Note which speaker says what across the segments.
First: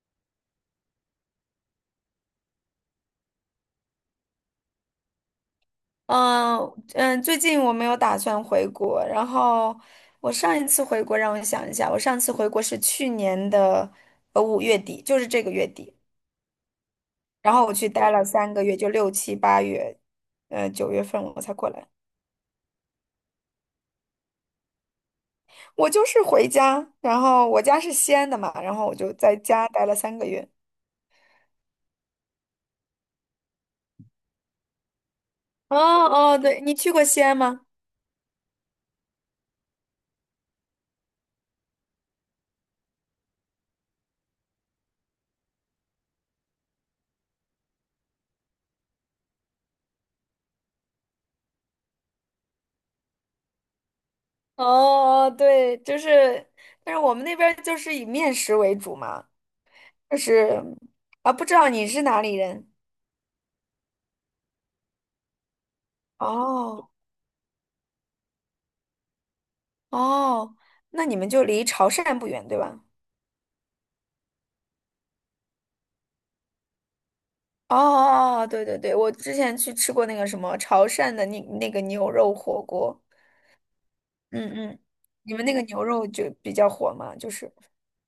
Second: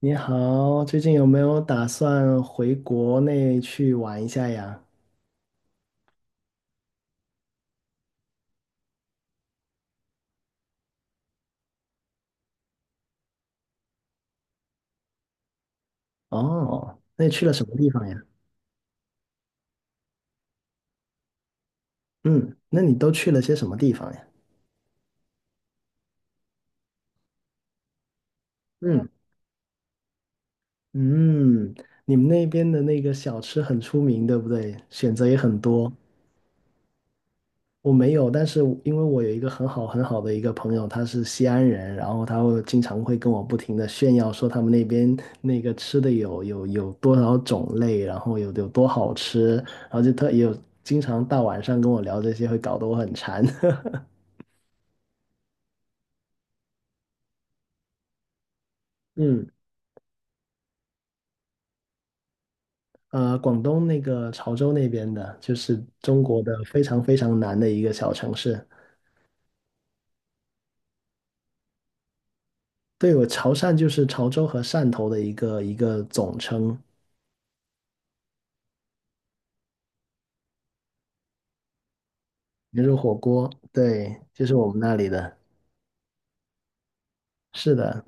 Speaker 1: 你好，最近有没有打算回国内去玩一下呀？
Speaker 2: 嗯嗯，最近我没有打算回国。然后我上一次回国，让我想一下，我上次回国是去年的5月底，就是这个月底。
Speaker 1: 哦，那你去了
Speaker 2: 然
Speaker 1: 什
Speaker 2: 后我
Speaker 1: 么
Speaker 2: 去
Speaker 1: 地方
Speaker 2: 待
Speaker 1: 呀？
Speaker 2: 了三个月，就六七八月，9月份我才过来。
Speaker 1: 嗯，那你都去了些什么地方呀？
Speaker 2: 我就是回家，然后我家是西安的嘛，然后我
Speaker 1: 嗯
Speaker 2: 就在家待了三个月。
Speaker 1: 嗯，你们那边的那个小吃很出名，对不对？选择也很
Speaker 2: 哦
Speaker 1: 多。
Speaker 2: 哦，对，你去过西安吗？
Speaker 1: 我没有，但是因为我有一个很好很好的一个朋友，他是西安人，然后他会经常会跟我不停的炫耀说他们那边那个吃的有多少种类，然后有多好吃，然后就特也有经常大晚上跟我聊这些，会搞得我很馋。
Speaker 2: 哦哦，对，就是，但是我们那边儿就是以面食为主嘛，
Speaker 1: 嗯，
Speaker 2: 就是啊，不知道你是哪里人。
Speaker 1: 广东那个潮州那边的，就是中国的非
Speaker 2: 哦
Speaker 1: 常非常南的一个小城市。
Speaker 2: 哦，那你们就离潮汕不远，对吧？
Speaker 1: 对，我潮汕就是潮州和汕头的一个总称，
Speaker 2: 哦哦，对对对，我之前去吃过那个什么潮汕的那个牛肉火
Speaker 1: 牛肉
Speaker 2: 锅。
Speaker 1: 火锅，对，就是我
Speaker 2: 嗯嗯，
Speaker 1: 们那里
Speaker 2: 你
Speaker 1: 的。
Speaker 2: 们那个牛肉就比较火嘛，就是。
Speaker 1: 是的，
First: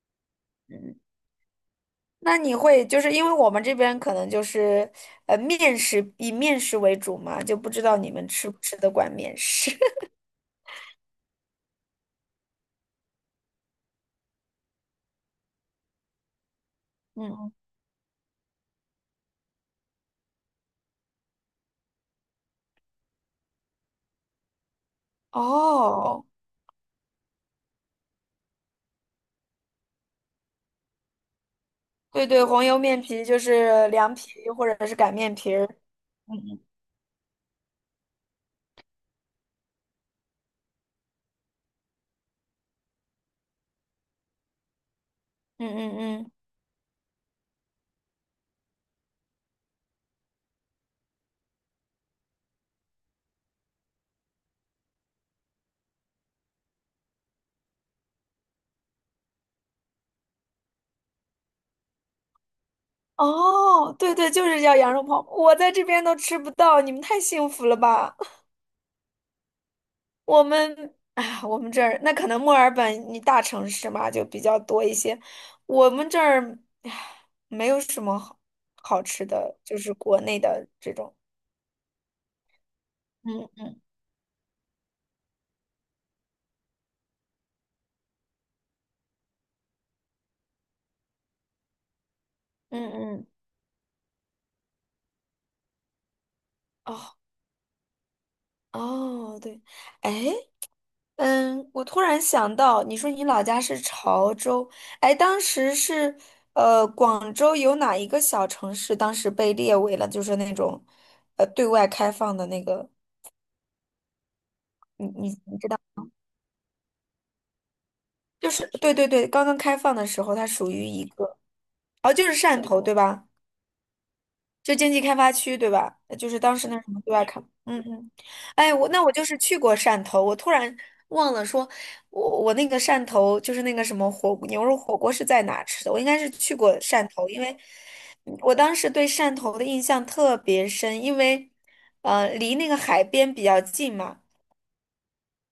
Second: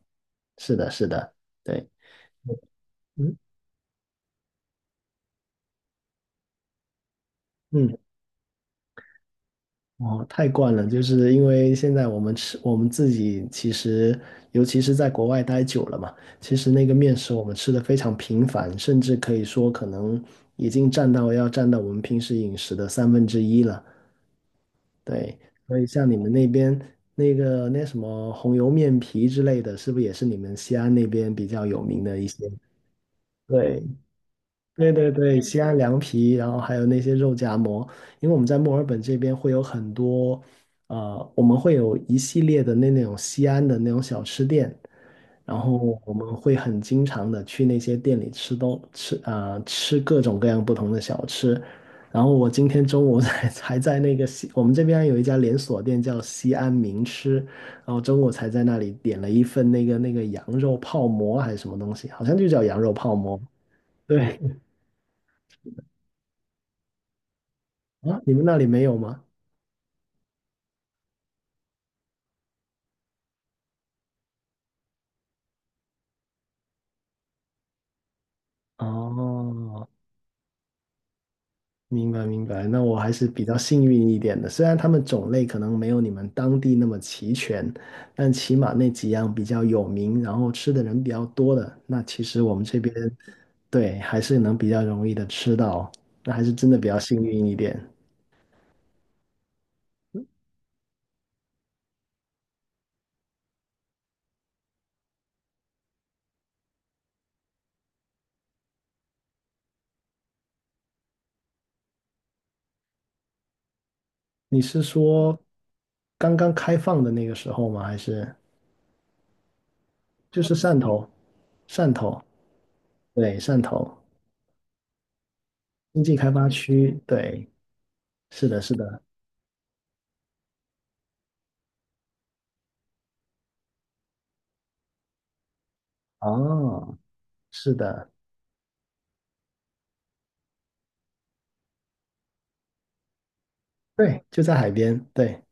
Speaker 1: 是的，
Speaker 2: 嗯，
Speaker 1: 是的，对，
Speaker 2: 那你会就是因为
Speaker 1: 嗯
Speaker 2: 我们这边可能就是呃面食以面食为主嘛，就不知
Speaker 1: 嗯，
Speaker 2: 道你们吃不吃得惯面食。
Speaker 1: 哦，太惯了，就是因为现在我们吃，我们自己其实，尤其是在国外待久了嘛，其实那个面食我
Speaker 2: 嗯，
Speaker 1: 们吃的非常频繁，甚至可以说可能已经占到要占到我们平时饮食的三分之一了。对，所以像你
Speaker 2: 哦，
Speaker 1: 们那边那个那什么红油面皮之类的，是不是也是你们西安那边比较有名的一
Speaker 2: 对对，
Speaker 1: 些？
Speaker 2: 黄油面皮就
Speaker 1: 对，
Speaker 2: 是凉皮或者
Speaker 1: 对
Speaker 2: 是
Speaker 1: 对
Speaker 2: 擀面
Speaker 1: 对，
Speaker 2: 皮
Speaker 1: 西
Speaker 2: 儿。
Speaker 1: 安凉皮，
Speaker 2: 嗯
Speaker 1: 然后
Speaker 2: 嗯
Speaker 1: 还有那些肉夹馍，因为我们在墨尔本这边会有很多，我们会有一系列的那种西安的那种小吃店，然
Speaker 2: 嗯嗯
Speaker 1: 后我
Speaker 2: 嗯。
Speaker 1: 们会很经常的去那些店里吃东吃啊、呃吃各种各样不同的小吃，然后我今天中午才 才在那个西，我们这边有一家连锁店叫西安名吃，然后中午才在那里点了一份那个羊肉泡馍还是什么东西，好像就叫羊肉泡馍。
Speaker 2: 哦，对对，
Speaker 1: 对，
Speaker 2: 就是叫羊肉泡馍，我在这边都吃不到，你们太幸福了吧？
Speaker 1: 啊，你 们那里没有吗？
Speaker 2: 我们这儿那可能墨尔本你大城市嘛，就比较多一些。我们这儿唉没有什么好好吃的，就
Speaker 1: 哦，
Speaker 2: 是国内的这种。
Speaker 1: 明白明白，那我还是比较
Speaker 2: 嗯
Speaker 1: 幸运一点的，虽然他们种类可能没有你们当地那么齐全，但起码那几样比较有名，然后吃的人比较多的，那其实我们这
Speaker 2: 嗯
Speaker 1: 边，
Speaker 2: 嗯，
Speaker 1: 对，还是能比较容易的吃到，那还是真的比较
Speaker 2: 哦
Speaker 1: 幸运一点。
Speaker 2: 哦，对，哎。嗯，我突然想到，你说你老家是潮州。哎，当时是广州有哪一个小城市当时被列为了就是那种对外开放的那个，
Speaker 1: 你是
Speaker 2: 你你
Speaker 1: 说
Speaker 2: 你知道，
Speaker 1: 刚刚开放的那个时候吗？还是
Speaker 2: 就是对对对，刚刚开放的时候，
Speaker 1: 就
Speaker 2: 它
Speaker 1: 是
Speaker 2: 属
Speaker 1: 汕
Speaker 2: 于一
Speaker 1: 头？
Speaker 2: 个，
Speaker 1: 汕
Speaker 2: 哦，
Speaker 1: 头，
Speaker 2: 就是汕头对吧？
Speaker 1: 对，汕头
Speaker 2: 就经济开发区，对吧？
Speaker 1: 经济
Speaker 2: 就
Speaker 1: 开
Speaker 2: 是
Speaker 1: 发
Speaker 2: 当时那
Speaker 1: 区，
Speaker 2: 什么对外开。
Speaker 1: 对，
Speaker 2: 嗯嗯，
Speaker 1: 是的，
Speaker 2: 哎，
Speaker 1: 是
Speaker 2: 我
Speaker 1: 的。
Speaker 2: 那我就是去过汕头，我突然忘了说，我那个汕头就是那个什么牛肉火锅是在哪吃的？我应该是去过
Speaker 1: 哦，
Speaker 2: 汕头，因为
Speaker 1: 是的，
Speaker 2: 我当时对汕头的印象特别深，因为离那个海边比较近嘛。
Speaker 1: 对，就在海边，对，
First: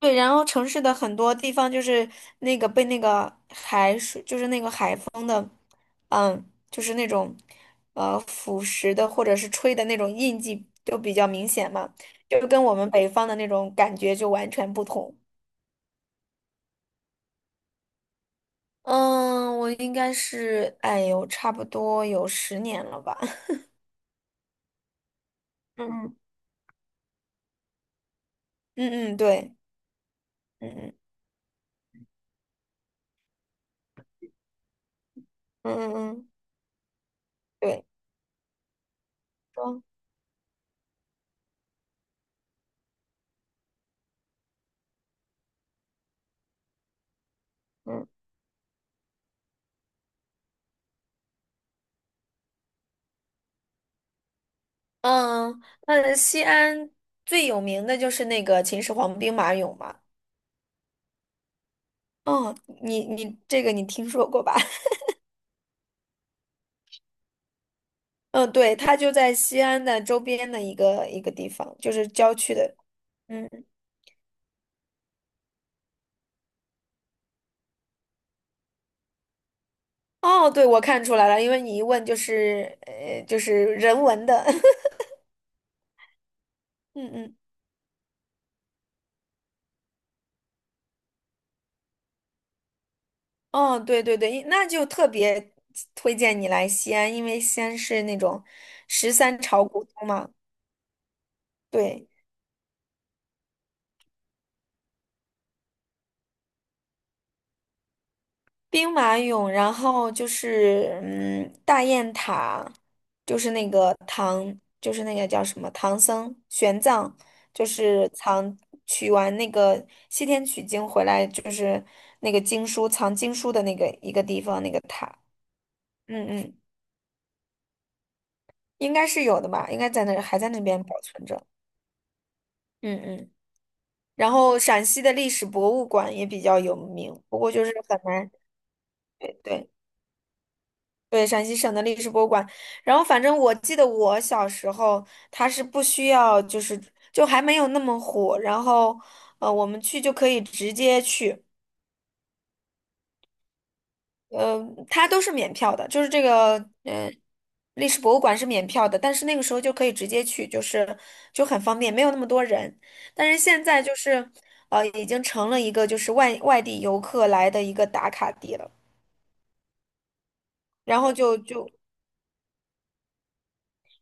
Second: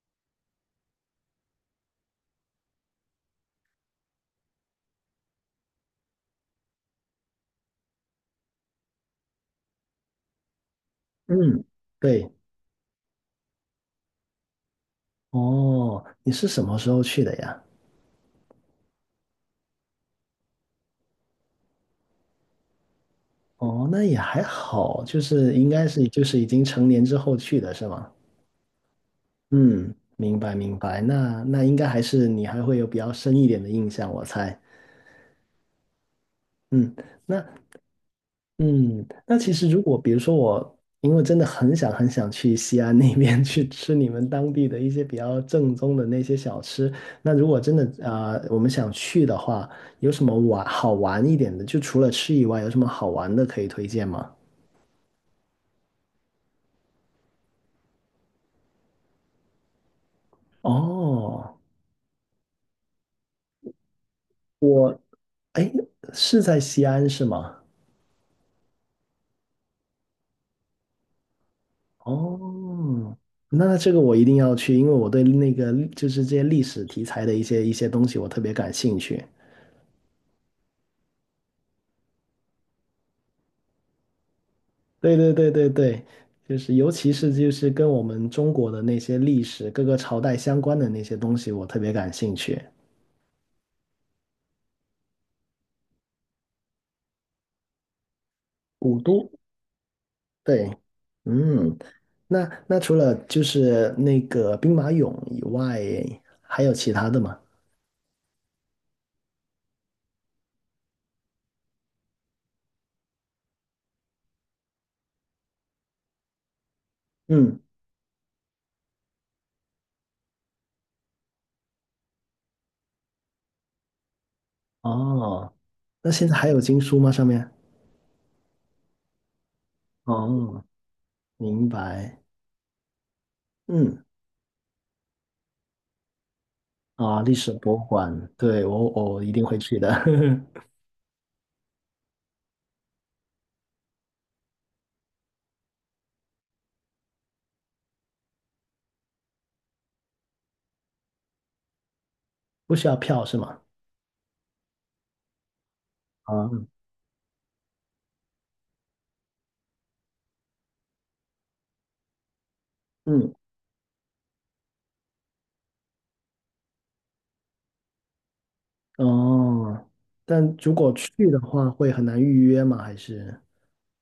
Speaker 2: 对，然后城市的很多地方就是那个被那个海水，就是那个海风。嗯，就是那种腐蚀的或者是吹的那种印记都比较明
Speaker 1: 嗯，
Speaker 2: 显嘛，
Speaker 1: 对，
Speaker 2: 就跟我们北方的那种感觉就完全不同。
Speaker 1: 哦，你是什么时候去的呀？
Speaker 2: 嗯，我应该是，哎呦，差不多有10年了吧。
Speaker 1: 哦，那也还好，就是应该是
Speaker 2: 嗯
Speaker 1: 就是已经成年之后去的是吗？
Speaker 2: 嗯嗯，对，
Speaker 1: 嗯，明白
Speaker 2: 嗯
Speaker 1: 明
Speaker 2: 嗯
Speaker 1: 白，那应该还是你还会有比较深一点的印象，我猜。
Speaker 2: 嗯嗯嗯
Speaker 1: 嗯，那
Speaker 2: 对。
Speaker 1: 嗯，那其实如
Speaker 2: 说
Speaker 1: 果比如说我，因为真的很想很想去西安那边 去吃你们当地的一些比较正宗的那些小吃，那如果真的
Speaker 2: 嗯，
Speaker 1: 我们想去的话，有什么玩好玩一点的？就除了吃以外，有什么好玩的可以推荐吗？
Speaker 2: 嗯，那西安最有名的就是那个秦始皇兵马俑嘛。
Speaker 1: 哦，
Speaker 2: 哦，你你这个你听说过吧？
Speaker 1: 哎，是在西安是吗？
Speaker 2: 嗯，对，它就在西安的周边的一个地方，就是郊区的。
Speaker 1: 哦，
Speaker 2: 嗯，
Speaker 1: 那这个我一定要去，因为我对那个就是这些历史题材的一些东西我特别感兴趣。
Speaker 2: 哦，对，我看出来了，因为你一问就是就是人文的。
Speaker 1: 对对对对对，就是尤
Speaker 2: 嗯
Speaker 1: 其是
Speaker 2: 嗯，
Speaker 1: 就是跟我们中国的那些历史各个朝代相关的那些东西，我特别感兴趣。
Speaker 2: 哦，对对对，那就特别推荐你来西安，因为西安是那种
Speaker 1: 古
Speaker 2: 十
Speaker 1: 都，
Speaker 2: 三朝古都嘛。
Speaker 1: 对，嗯，
Speaker 2: 对。
Speaker 1: 那除了就是那个兵马俑以外，还有其他的吗？
Speaker 2: 兵马俑，然后就是大雁塔，就是那个叫什么唐僧玄奘，
Speaker 1: 嗯，
Speaker 2: 就是取完那个西天取经回来，就是那个藏经书的那个一个地方那个塔。
Speaker 1: 哦，那现
Speaker 2: 嗯
Speaker 1: 在还
Speaker 2: 嗯，
Speaker 1: 有经书吗？上面？
Speaker 2: 应该是有的吧，应该在那儿还在那
Speaker 1: 哦，
Speaker 2: 边保存着。
Speaker 1: 明白。
Speaker 2: 嗯嗯。
Speaker 1: 嗯，
Speaker 2: 然后陕西的历史博物馆也比较有名，
Speaker 1: 啊，历
Speaker 2: 不过
Speaker 1: 史
Speaker 2: 就是
Speaker 1: 博物
Speaker 2: 很
Speaker 1: 馆，
Speaker 2: 难。
Speaker 1: 对，我一
Speaker 2: 对
Speaker 1: 定会
Speaker 2: 对。
Speaker 1: 去的，
Speaker 2: 对，陕西省的历史博物馆。然后，反正我记得我小时候，它是不需要，就还没有那么火。然后，我们去就可以直接去，
Speaker 1: 不需要票是吗？
Speaker 2: 呃，它都是免票的，就是这
Speaker 1: 啊，
Speaker 2: 个，嗯历史博物馆是免票的，但是那个时候就可以直接去，就很方便，没有那么多人。但
Speaker 1: 嗯。
Speaker 2: 是现在就是，已经成了一个就是外地游客来的一个打卡地了。
Speaker 1: 哦，但如果
Speaker 2: 然
Speaker 1: 去
Speaker 2: 后就
Speaker 1: 的话，
Speaker 2: 就
Speaker 1: 会很难预约吗？还是？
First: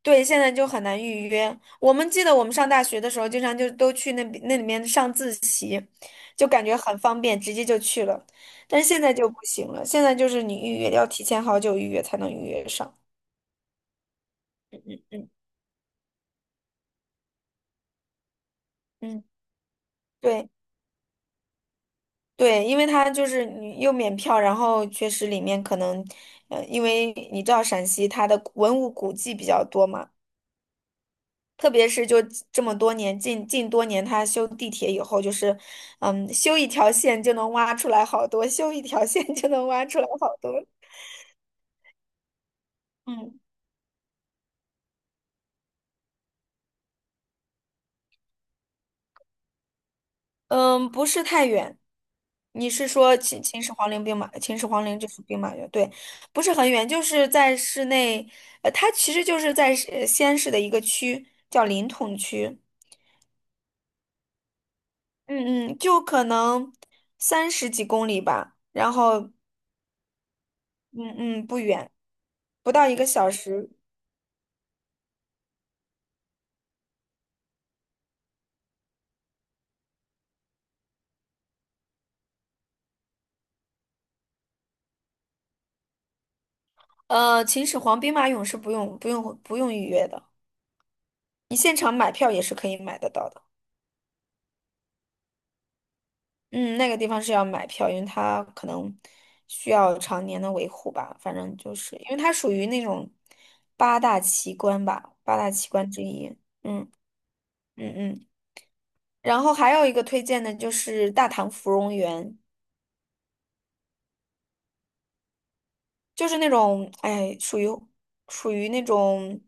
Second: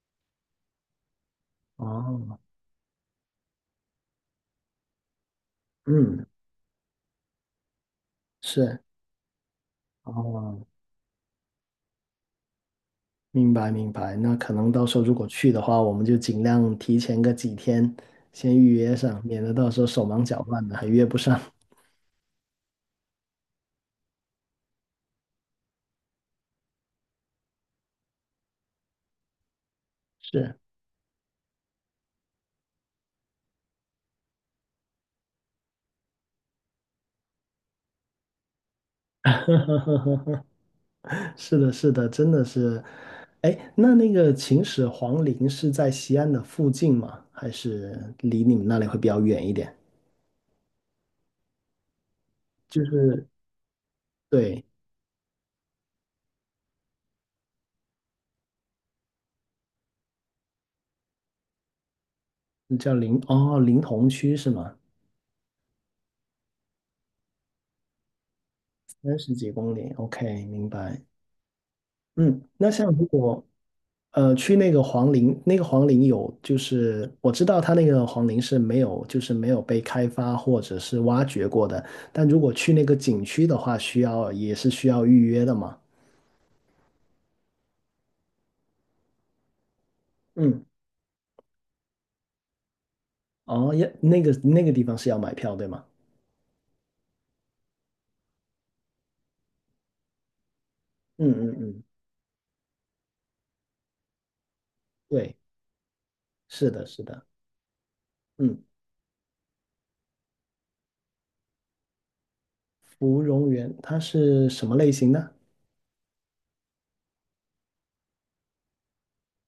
Speaker 2: 对，现在就很难预约。我们记得
Speaker 1: 哦，
Speaker 2: 我们上大学的时候，经常就都去那里面上自习，
Speaker 1: 嗯，
Speaker 2: 就感觉很方便，直接就去了。但
Speaker 1: 是，
Speaker 2: 是现在就不行了，现在就是你
Speaker 1: 哦，
Speaker 2: 预约要提前好久预约才能预约上。
Speaker 1: 明白明白。那可能到时候如果
Speaker 2: 嗯
Speaker 1: 去的话，我们就尽量提前个几天先预约上，
Speaker 2: 嗯，
Speaker 1: 免得到时候手忙脚
Speaker 2: 对
Speaker 1: 乱的还约不上。
Speaker 2: 对，因为它就是你又免票，然后确实里面可能，因为你知道陕西它的文物古迹比较多嘛。
Speaker 1: 是，
Speaker 2: 特别是就这么多年，近多年，他修地铁以后，就是，嗯，修一条线就能挖出来好多，修一条线就能挖出来好多。
Speaker 1: 是的，是的，真的是。
Speaker 2: 嗯
Speaker 1: 哎，那那个秦始皇陵是在西安的附近吗？还是离你们那里会比较远一点？
Speaker 2: 嗯，不是太远。你
Speaker 1: 就
Speaker 2: 是说
Speaker 1: 是
Speaker 2: 秦
Speaker 1: 对，
Speaker 2: 始皇陵就是兵马俑，对，不是很远，就是在市内，它其实就是在西安市的一个区，叫临潼区。
Speaker 1: 哦，临潼区是吗？
Speaker 2: 嗯嗯，就可能30几公里吧，然
Speaker 1: 三
Speaker 2: 后
Speaker 1: 十几公里，OK，明白。
Speaker 2: 嗯不远，
Speaker 1: 嗯，那
Speaker 2: 不到
Speaker 1: 像
Speaker 2: 一
Speaker 1: 如
Speaker 2: 个小
Speaker 1: 果
Speaker 2: 时。
Speaker 1: 去那个黄陵，那个黄陵有就是我知道它那个黄陵是没有就是没有被开发或者是挖掘过的，但如果去那个景区的话，需要也是需要预约的嘛。
Speaker 2: 秦始皇兵马俑是不用预约的，
Speaker 1: 嗯，
Speaker 2: 你现场买票也是可以买得到的。
Speaker 1: 哦，要那个那个地方是要买票对吗？
Speaker 2: 嗯，那个地方是要买票，因为它可能需要常年的维护吧。
Speaker 1: 嗯
Speaker 2: 反
Speaker 1: 嗯
Speaker 2: 正就
Speaker 1: 嗯，
Speaker 2: 是因为它属于那种八大奇观吧，
Speaker 1: 对，
Speaker 2: 八大奇观之一。
Speaker 1: 是的，是的。
Speaker 2: 嗯嗯。
Speaker 1: 嗯，
Speaker 2: 然后还有一个推荐的就是大唐芙蓉园，
Speaker 1: 芙蓉园它是什么类型的？
Speaker 2: 就是那种哎，属于那种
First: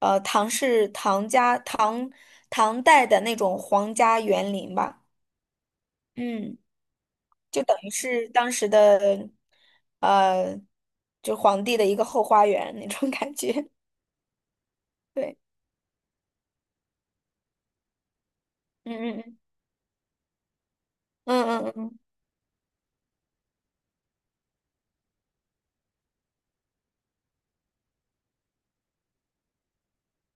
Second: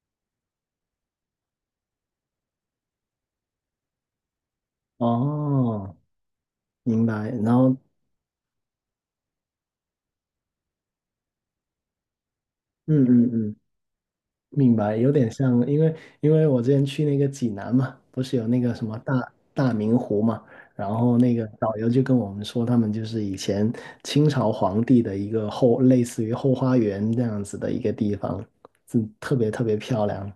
Speaker 2: 呃唐氏唐家唐唐代的那种皇家园林吧。
Speaker 1: 哦，
Speaker 2: 嗯。
Speaker 1: 明白。然
Speaker 2: 就
Speaker 1: 后
Speaker 2: 等于是当时的，呃，就皇帝的一个后花园那
Speaker 1: 嗯
Speaker 2: 种
Speaker 1: 嗯
Speaker 2: 感
Speaker 1: 嗯，
Speaker 2: 觉。
Speaker 1: 明白，有点
Speaker 2: 对，
Speaker 1: 像，因为我之前去那个济南嘛，不是有那个什么
Speaker 2: 嗯
Speaker 1: 大
Speaker 2: 嗯
Speaker 1: 大明湖嘛，然后那个
Speaker 2: 嗯嗯嗯
Speaker 1: 导游
Speaker 2: 嗯，
Speaker 1: 就跟我们说，他们就是以前清朝皇帝的一个后，类似于后花园这样子的一个地方，嗯，特别特别漂亮，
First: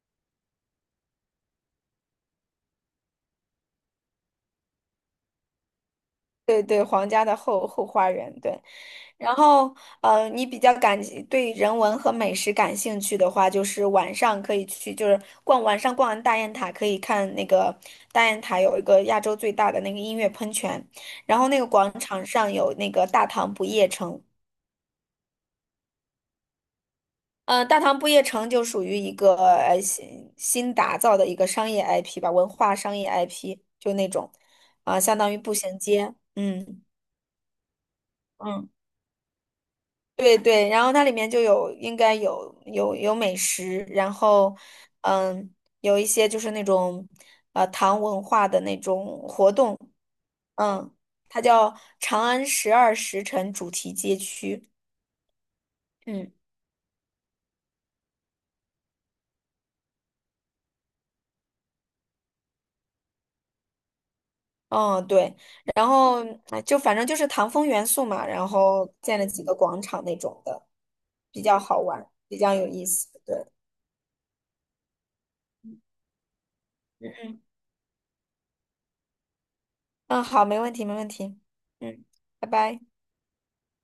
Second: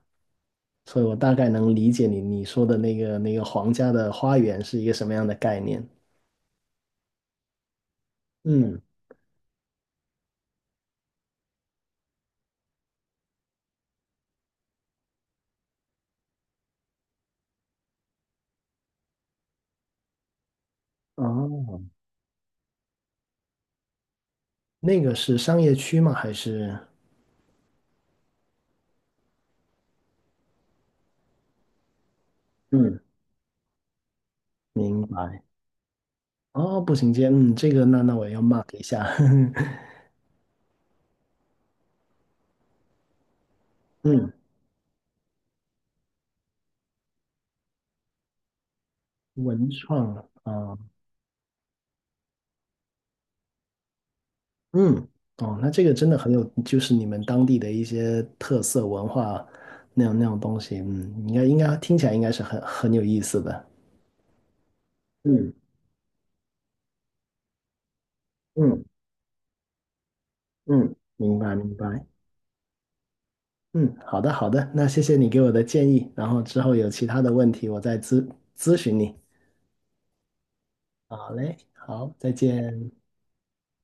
Speaker 1: 所以我大概能理解你说的那个皇家的花园是一个什么样的概念。
Speaker 2: 对对，皇家的后花园。对，
Speaker 1: 嗯，
Speaker 2: 然后你比较对人文和美食感兴趣的话，就是晚上可以去，就是晚上逛完大雁塔，可以看那个大雁塔有一个亚洲最大的那个音乐喷泉，然后那个
Speaker 1: 哦，
Speaker 2: 广场上有那个大唐不夜城。
Speaker 1: 那个是商业区吗？还是？
Speaker 2: 嗯，大唐不夜城就属于一个新打造的一个商业 IP 吧，文化商
Speaker 1: 嗯，
Speaker 2: 业 IP 就那种，啊、
Speaker 1: 明
Speaker 2: 相当于
Speaker 1: 白。
Speaker 2: 步行街。
Speaker 1: 哦，
Speaker 2: 嗯
Speaker 1: 步行街，嗯，这个那我要 mark
Speaker 2: 嗯，
Speaker 1: 一下，
Speaker 2: 对对，然后它里面就有应该有美食，然
Speaker 1: 嗯，
Speaker 2: 后嗯有一些就是那种唐文化的那种活
Speaker 1: 文
Speaker 2: 动。
Speaker 1: 创啊，
Speaker 2: 嗯，它叫长安十二时辰主题街区。
Speaker 1: 嗯，哦，那这个真的很
Speaker 2: 嗯。
Speaker 1: 有，就是你们当地的一些特色文化那样东西，嗯，应该听起来应该是很有意思的，
Speaker 2: 嗯，对，
Speaker 1: 嗯
Speaker 2: 然后哎就反正就是唐风元素嘛，然
Speaker 1: 嗯
Speaker 2: 后建了几个广场那种的，
Speaker 1: 嗯，明
Speaker 2: 比
Speaker 1: 白
Speaker 2: 较
Speaker 1: 明
Speaker 2: 好
Speaker 1: 白，
Speaker 2: 玩，比较有意思。对，
Speaker 1: 嗯，好的好的，那谢谢你给我的建议，然后之后有其
Speaker 2: 嗯
Speaker 1: 他的
Speaker 2: 嗯，
Speaker 1: 问题我再咨询你，
Speaker 2: 嗯，好，没问题，没问
Speaker 1: 好
Speaker 2: 题。
Speaker 1: 嘞，
Speaker 2: 嗯，
Speaker 1: 好，再
Speaker 2: 拜拜。
Speaker 1: 见。